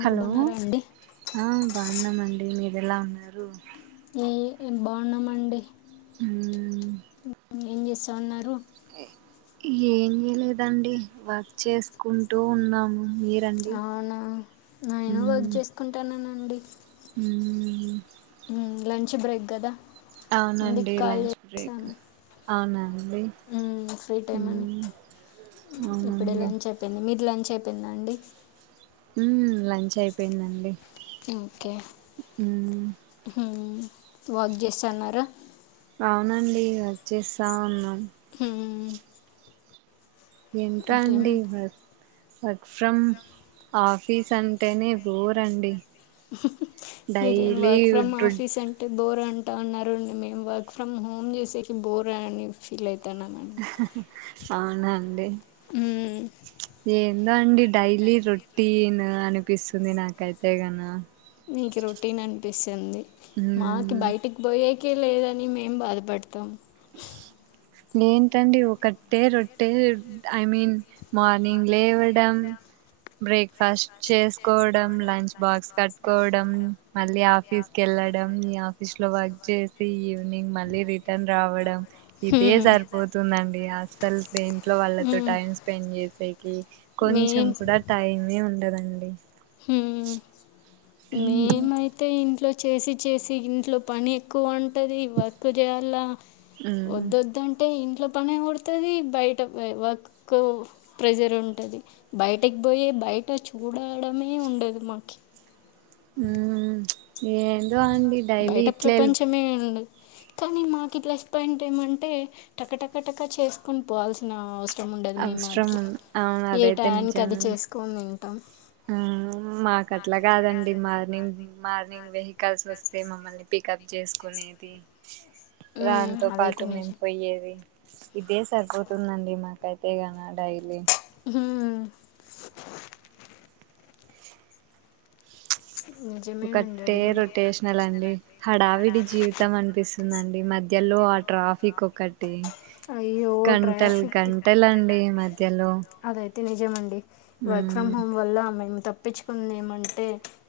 మీరు హలో బాగున్నారా అండి ఆ బాగున్నామండి మీరు ఎలా ఉన్నారు ఏ బాగున్నామండి ఆ ఏం చేస్తా ఉన్నారు ఏం చేయలేదండి వర్క్ చేసుకుంటూ ఉన్నాము మీరండి అవునా నేను వర్క్ మ్మ్ చేసుకుంటాన్నానండి మ్మ్ లంచ్ బ్రేక్ కదా అందుకు అవునండి కాల్ లంచ్ బ్రేక్ చేశాను అవునాండి ఉమ్, ఫ్రీ టైం అని మ్మ్ ఇప్పుడే అవునండి లంచ్ అయిపోయింది మీరు లంచ్ అయిపోయిందా అండి మ్మ్ లంచ్ అయిపోయిందండి ఓకే వర్క్ చేస్తాన్నారా అవునండి వర్క్ చేస్తా ఉన్నాం ఆ ఎంత అండి వర్క్ వర్క్ ఫ్రమ్ ఆఫీస్ అంటేనే బోరండి మీరేం వర్క్ ఫ్రమ్ ఆఫీస్ అంటే బోర్ అంటా ఉన్నారు మేం వర్క్ ఫ్రమ్ హోమ్ చేసేకి బోర్ అని ఫీల్ అవుతాన అవునండి మ్మ్. ఏందో అండి డైలీ రొటీన్ అనిపిస్తుంది నాకైతే న మీకు రొటీన్ అనిపిస్తుంది మాకి మ్మ్ బయటికి పోయేకే లేదని మేం బాధపడతాం ఏంటండి ఒకటే రొట్టే ఐ మీన్ మార్నింగ్ లేవడం బ్రేక్ ఫస్ట్ చేసుకోవడం లంచ్ బాక్స్ కట్టుకోవడం మళ్ళీ ఆఫీస్ కి వెళ్ళడం ఆఫీస్ లో వర్క్ చేసి ఈవినింగ్ మళ్ళీ రిటర్న్ రావడం ఇదే హ్మ్. సరిపోతుందండి అసలు ఇంట్లో వాళ్ళతో హ్మ్. టైం స్పెండ్ చేసేకి కొంచెం మేం కూడా టైం మే ఉండదండి హు ఉ హు ఇంట్లో చేసి చేసి ఇంట్లో పని ఎక్కువ ఉంటది వర్క్ చేయాల మ్మ్ వద్దంటే ఇంట్లో పని పడుతుంది బయట వర్క్ ప్రేజర్ ఉంటుంది బయటకి పోయే బయట చూడడమే ఉండదు మాకు ఉ ఏందో అండి డైలీ బయట ఇట్ల ప్రపంచమే ఉంది కానీ మాకు ఇట్లా ఎక్స్ప్లెయిన్ చెయ్యమంటే టక టక టక చేసుకుని పోవల్సిన అవసరం ఇష్టం ఉండదు మీ అవసరం మాదిరి గా అవును ఏ అదైతే టైం కి అది నిజమే చేసుకోనీ ఆ మాకు అట్లా కాదండి మార్నింగ్ మార్నింగ్ కలిసి వస్తే మమ్మల్ని పికప్ చేసుకునేది దానితో అదైతే పాటు మేం నిజం పోయేది ఇదే సరిపోతుందండి మాకైతే ఇగ డైలీ హ నిజమేనండి ఒకటే అది కూడా రొటేషనల్ అండి హడావిడి జీవితం అనిపిస్తుందండి మధ్య మధ్యలో ఆ ట్రాఫిక్ ఒకటి అయ్యో గంటలు ట్రాఫిక్ గంటల అండి మధ్యలో అదైతే నిజమేనండి వర్క్ ఫ్రమ్ ఉమ్ హోమ్ వల్ల మేము తప్పించుకుందే ఏమంటే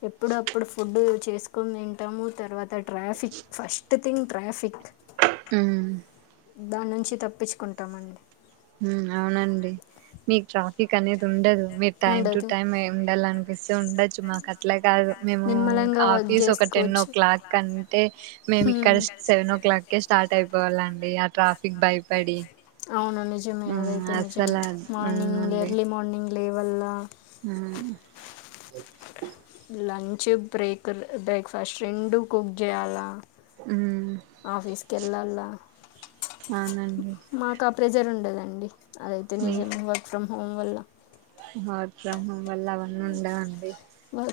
ఎప్పుడప్పుడు ఫుడ్ చేసుకొని తింటాము తర్వాత ట్రాఫిక్ ఫస్ట్ థింగ్ ట్రాఫిక్ ఉ దాని నుంచి తప్పించుకుంటామండి ఉ అవునండి మీకు ట్రాఫిక్ అనేది ఉండదు మీరు టైమ్ టు ఉండదు టైమ్ ఉండాల అనిపిస్తే ఉండొచ్చు మాకు అట్లే కాదు మేము నిమ్మలంగా వర్క్ ఆఫీస్ ఒకటి టెన్ ఓ చేసుకోవచ్చు క్లాక్ అంటే మేము హ్మ్ ఇక్కడ సెవెన్ ఓ క్లాక్ కె స్టార్ట్ అయిపోవాలండి ఆ ట్రాఫిక్ భయపడి అవును నిజమే అదైతే అసలు నిజమే మార్నింగ్ ఎర్లీ మార్నింగ్ లేవల్ల ఉ లంచ్ బ్రేక్ బ్రేక్ఫాస్ట్ రెండు కుక్ చేయాలా ఉమ్, ఆఫీస్ కు వెళ్ళాల అవునండి మాకు ప్రెజర్ ఉండదండి అదైతే మీ నిజం వర్క్ ఫ్రమ్ హోమ్ వల్ల వర్క్ ఫ్రం హోం వల్ల అవన్నీ ఉండవండి వర్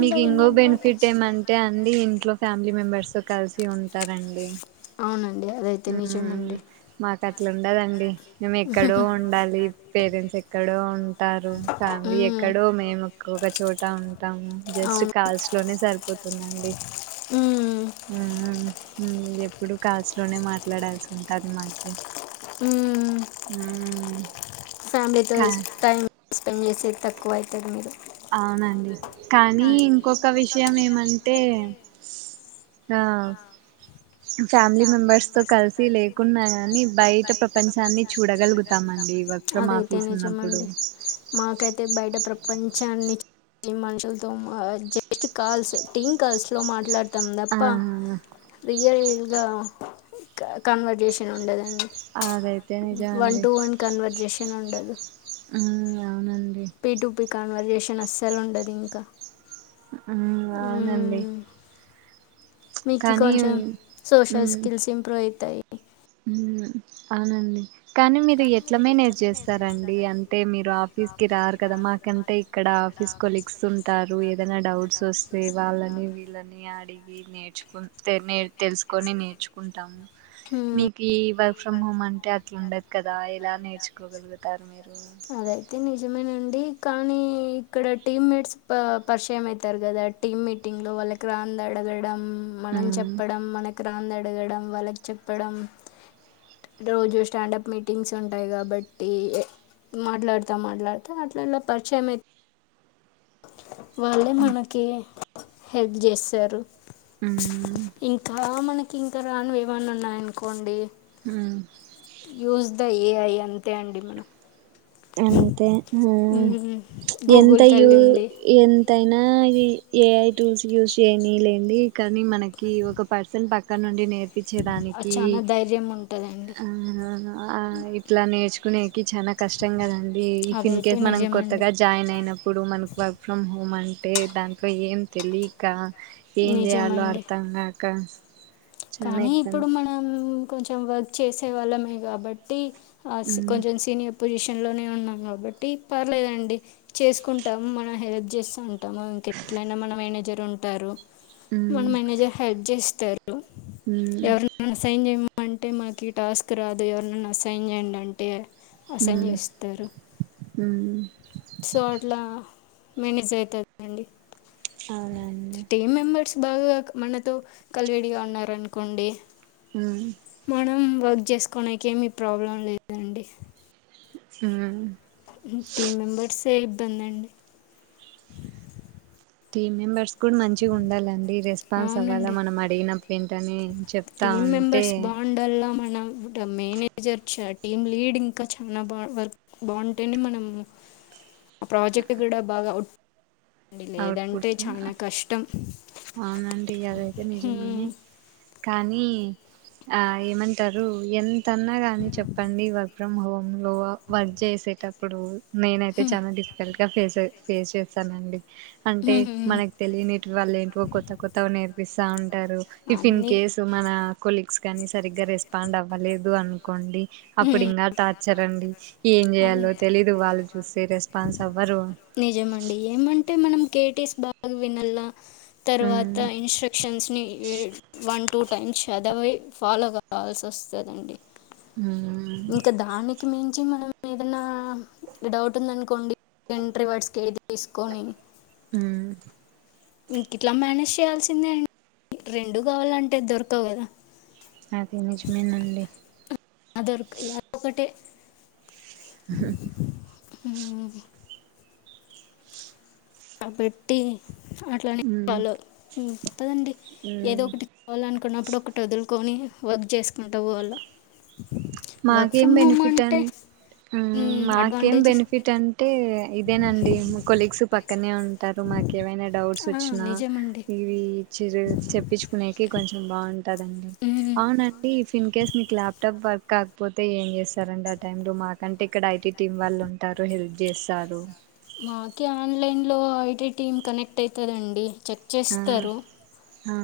మీకు ఇంకో బెనిఫిట్ ఏమంటే అండి ఇంట్లో ఫ్యామిలీ మెంబెర్స్ తో కలిసి ఉంటారండి అవునండి అదైతే నిజం మ్మ్ అండి మాకు అట్లా ఉండదు అండి మేము ఎక్కడో ఉండాలి పేరెంట్స్ ఎక్కడో ఉంటారు ఫ్యామిలీ మ్మ్. ఎక్కడో మేము ఏక్ ఒక చోట ఉంటాము జస్ట్ అవును కాల్స్ ఇంట్లోనే సరిపోతుంది అండి మ్మ్. ఊ ఊ ఊ ఎప్పుడు కాల్స్ ఇంట్లోనే మాట్లాడాల్సి ఉంటది మాకి ఊ హు ఫ్యామిలీతో టైం స్పెండ్ చేసేది తక్కువ అయతది మీరు అవునండి కానీ ఇంకొక విషయం ఏమంటే ఆ ఫ్యామిలీ మెంబర్స్ తో కలిసి లేకున్నా గాని బయట ప్రపంచాన్ని చూడగలుగుతాం అండి వర్క్ ఫ్రమ్ అదైతే ఆఫీస్ ఉన్నప్పుడు నిజమండి మాకైతే బయట ప్రపంచాన్ని ఈ మనుషులతో జస్ట్ కాల్స్ టీమ్ కాల్స్ లో మాట్లాడుతాం ప్ప ఆ రియల్గా కన్వర్జేషన్ ఉండదండి అదైతే నిజం వన్ అండి టు వన్ కన్వర్జేషన్ ఉండదు ఉమ్ అవునండి పిటుపీ కాన్వర్జేషన్ అస్సలు ఉండదు ఇంకా ఆ అవునండి మీకి కానీ కొంచెం ఉమ్ సోషల్ స్కిల్స్ ఇంప్రూవ్ అయితాయి ఊ అవునండి కానీ మీరు ఎట్ల మేనేజ్ చేస్తారండి అంటే మీరు ఆఫీస్ కి రారు కదా మాకంటే ఇక్కడ ఆఫీస్ కోలిగ్స్ ఉంటారు ఏదైనా డౌట్స్ వస్తే వాళ్ళని వీళ్ళని అడిగి నేర్చుకు తే నే తెలుసుకొని నేర్చుకుంటాము హూ ఈ వర్క్ ఫ్రమ్ హోమ్ అంటే అట్ల ఉండదు కదా దా ఎలా నేర్చుకోగలుగుతారు మీరు నిజమే అండి కానీ ఇక్కడ టీమ్ మీట్స్ పరిచయం అయితారు కదా టీమ్ మీటింగ్ లో వాళ్ళ వాళ్ళకి రానిధి అడగడం మనం ఉమ్ చెప్పడం మనకి రానిది అడగడం వాళ్ళకి చెప్పడం రోజు స్టాండప్ మీట్ టింగ్స్ ఉంటాయి కాబట్టి మాట్లాడుతా మాట్లాడుతా అట్లల్లో పరిచయం వాళ్ళే మనకి హెల్ప్ చేస్తారు ఉమ్ ఇంకా మనకి కి ఇంకా రానీవీ ఏమన్న ఉన్నాయి అనుకోండి ఊ అంత ఏ ఐ అంతే అండి మనం అంతే హూ మ్మ్ గూగుల్ ఎంతయూ తల్లి ఉంది ఎంత నా ఏఐ టూల్స్ యూజ చేయని లేండి కానీ మనకి ఒక పర్సన్ పక్కన నుండి నే నేర్పించే అది దానికి చానా ధైర్యం ఉంటదండి ఆ ఇట్ల నేర్చు కునేకి చానా చ్చం కదండి ఇఫ్ ఇన్ అదైతే కేస్ మనం నిజమండి కొత్తగా జాయిన్ అయినప్పుడు మనకు వర్క్ ఫ్రమ్ హోమ్ అంటే అంటే దాంట్లో ఏం తెలియక ఏం చేయాలో నిజమండి అర్థంగాక కానీ ఇప్పుడు మనం కొంచెం వర్క్ చేసే వాళ్ళమే కాబట్టి అస్ ఉమ్ కొంచెం సీనియప్ పొజిషన్లోనే ఉన్నాం కాబట్టి పర్లేదండి చేసుకుంటాము మనం హెల్ప్ చేస్తూ ఉంటాము ఇంక ఎట్లనా మన మేనేజర్ ఉంటారు మన ఉమ్ మేనేజర్ హెల్ప్ చేస్తారు ఉమ్ ఎవరి సైన్ చేయ అంటే మాకు ఈ టాస్క్ రాదు ఎవరిన్న అసైన్ చేయండి అంటే అసైన్ ఉమ్ చేస్తారు ఉమ్ సో అట్లా మేనేజ్ అవుతుంది అండి అవునా అండి బాగా మనతో కల్వేడిగా ఉన్నారనుకోండి ఉమ్ మనం వర్క్ చేసుకోడానికి ఏమీ ప్రాబ్లం లేదండి మ్మ్ టీమ్ మెంబర్సే ఇబ్బంది అండి టీమ్ మెంబర్స్ కూడా మంచిగా ఉండాలండి రెస్పాన్స్ అవ్వాలా మనం అడిగినప్పుడు వెంటనే టీమ్ మెంబర్స్ బాండ్ల్లా మన మేనేజర్ టీమ్ లీడ్ ఇంకా చాలా బా వర్క్ బాగుంటేనే మనము ఆ ప్రాజెక్ట్ కూడా బాగా ఉట్టడి లేదంటే అవుట్పుట్స్ చాలా కష్టం అవునండి అవైతే నిజమే హ్మ్, కానీ ఆ ఏమంటారు ఎంతన్నా గాని చెప్పండి వర్క్ ఫ్రమ్ హోమ్ లో వర్క్ చేసే టప్పుడు నేన అైతే హ్మ్, చాలా డిఫికల్ట్ గా ఫేస్ ఫేస్ చేస్తానండి అంటే హ్మ్, హ్మ్. మనకు తెలియనిటి వాళ్ళు ఏంటో కొత్త కొత్తగా నేర్పిస్తాంట టారు ఇఫ్ ఇన్ అన్నీ కేస్ మన కొలీగ్స్ కాని సరిగ్గా రెస్పాండ్ అవ్వలేదు అనుకోండి అప్పుడు హ్మ్, ఇంకా టార్చర్ అండి ఏం అదే చేయాలో తెలీదు వాళ్ళు చూస్తే రెస్పాన్స్ అవ్వరు నిజమ అండి ఏమంటే మనం కేటీస్ బాగ్ వినాల ఉమ్ తర్వాత ఇన్స్ట్రక్షన్స్ని వన్ టూ టైమ్స్ చదవి ఫాలో కావాల్సి వస్తుందండి ఉమ్ ఇంకా దానికి మేన్ నుంచి మనం ఏదైనా డౌట్ ఉందనుకోండి ఎంట్రీ వర్డ్స్కి వెది తీసుకొని అ ఇంక ఇట్లా మేనేజ్ చేయాల్సిందే అండి రెండు కావాలంటే దొరకవు కదా అది నిజమేనండి అదొరు అదొ ఒకటే హు ఉ కాబట్టి అట్లానే ఉమ్ ఫాలో మ్మ్ పదండి ఏదో ఉమ్ ఒకటి కావాలనుకున్నప్పుడు ఒకటి వదులుకొని వర్క్ చేసుకుంట పోవల మాకేం బెనిఫిట్ అ మాకేం అడ్వాంటేజెస్ బెనిఫిట్ అంటే ఇదేనండి మా కొలీగ్స్ పక్కనే ఉంటారు మాకు ఏవైనా డౌట్స్ వచ్చినా నిజమండి ఇవి చిరు తెప్పించుకునేకి కొంచెం బాగుంది ఉంటదండి మ్మ్. అవునండి ఇఫ్ ఇన్ కేస్ నీకు ల్యాప్టాప్ కాకపోతే ఏం చేస్తారండి ఆ టై లో మాకంటే ఇక్కడ ఐటీ టీం వాళ్ళు ఉంటారు హెల్ప్ చేస్తారు మాకే ఆన్లైన్లో ఐటీ టీం కనెక్ట్ అవుతుందండి చెక్ ఆ చేస్తారు ఆ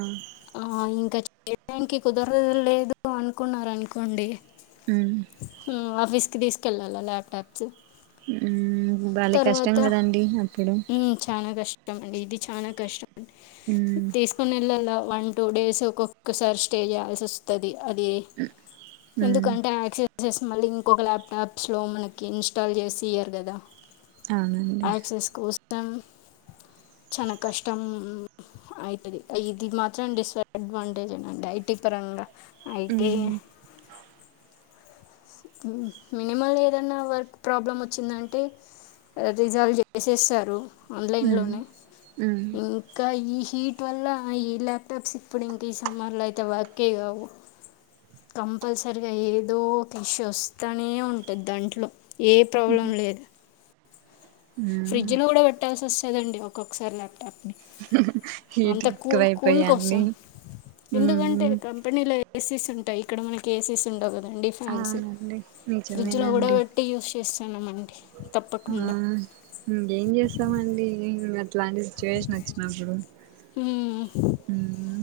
ఆ ఇంకా చేయడానికి కుదరద లేదు అనుకున్నార అనుకోండి అ విస్క్ తీసుకెళ్ళాలా ల్యాప్టాప్స్ ఉమ్ భలే కష్టం తర్వాత కదండి అప్పుడు చాలా కష్టం కష్ట అండి ఇది చానా కష్టం అండి ఉమ్ తీసుకుని వెళ్ళలా వన్ టూ డేస్ ఒక్కోక్కసారి స్టే చేయాల్సి వస్తుంది అది ఉమ్ ఎందుకంటే ఆక్సిడె ప్రాసెస్ మళ్ళీ ఇంకొక ల్యాప్టాప్స్లో మనకి ఇన్స్టాల్ చేసి ఇయరు కదా అవునండి చన కష్టం అయితది ఇది మాత్ర చండిస్ అడ్వాంటేజ్ ఏనాండి ఐటీ పరంగా ఐటీ ఉమ్ మినిమల్ ఏదైన్నా వర్క్ ప్రాబ్లం వచ్చిందంటే రిజాల్వ్ చేసేస్తారు ఆన్లైన్ ఉమ్ లోనే ఉమ్ ఇంకా ఈ హీట్ వల్ల ఈ ల్యాప్టాప్స్ ఇప్పుడు ఇంక ఈ సమ్మర్ లో అయితే వర్కే కావు కంపల్సరిగా ఏదో పిష్ వస్తూనే ఉంటుంది దాంట్లో ఏ ప్రాబ్లం లేదు మ్మ్ ఫ్రిడ్జ్ లో కూడా పెట్టాల్సి వస్తుందండి ఒక్కొక్కసారి లేపోతే హీట్ అంత కూల్ కూల్ ఎక్కువైపోయా అండి కోసం ఎందుకంటే మ్మ్ కంపెనీలో ఏసీస్ ఉంటాయి ఇక్కడ మనకి ఏసీస్ ఉండవు అదండి ఫ్యాన్స్ అవునండి ఫ్రిడ్జ్లో కూడా నిజమేనండి పెట్టి యూస్ చేస్తుాన్నామండి ఆ తప్పకుండా ఇంకేం చేస్తామండి ఇ అట్లాంటి సిచ్యువేషన్ వచ్చినప్పుడు హ్మ్మ్ మ్మ్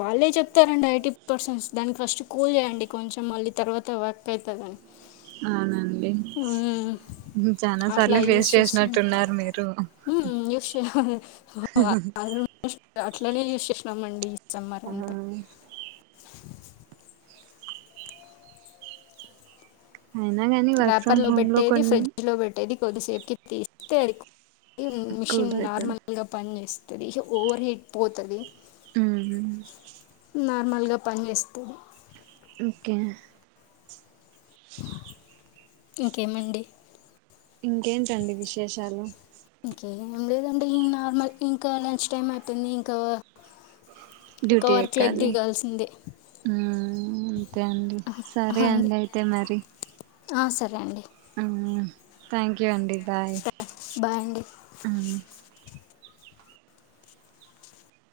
వాళ్ళే చెప్తారండి ఎయిటీ పర్సెన్ట్స్ దానికి ఫస్ట్ కూల్ చేయండి కొంచెం మళ్ళీ తర్వాత వర్క్ అవుతుందని అవునండి చానా అట్లా సార్లు యూస్ ఫేస్ చేసినట్టున్నారు మీరు అ అట్లనే చూససామండి ఈ సెమ్మర్ ఆ అంతా అయినా కానీ వర్క్ రేపర్ ఫ్రమ్ లో హోమ్ పెట్టేది కొన్ని ఫ్రిడ్జ్ లో పెట్టేది కొద్దిసేపుటికి తీస్తే అది మిషన్ కూల్ అవుతుంది నార్మల్ గా పని చేస్తంది కనీసం ఓవర్ హీట్ పోతది హ్మ్మ్ నార్మల్గా పనిచేస్తది ఓకే ఇంకేమండి ఇంకేంటండి విశేషాలు ఏం లేదండి నార్మల్ ఇంకా లంచ్ టైం అవుతుంది ఇంకా ఇంకా డ్యూటీ వర్క్ లైక్ ఎక్కాలి దిగాల్సిందే హుమ్ అంతే అండి సరే అండి అయితే మరి ఆ సరే అండి హ్మ్మ్ థ్యాంక్యూ అండి బాయ్ బాయ్ అండి హ్మ్మ్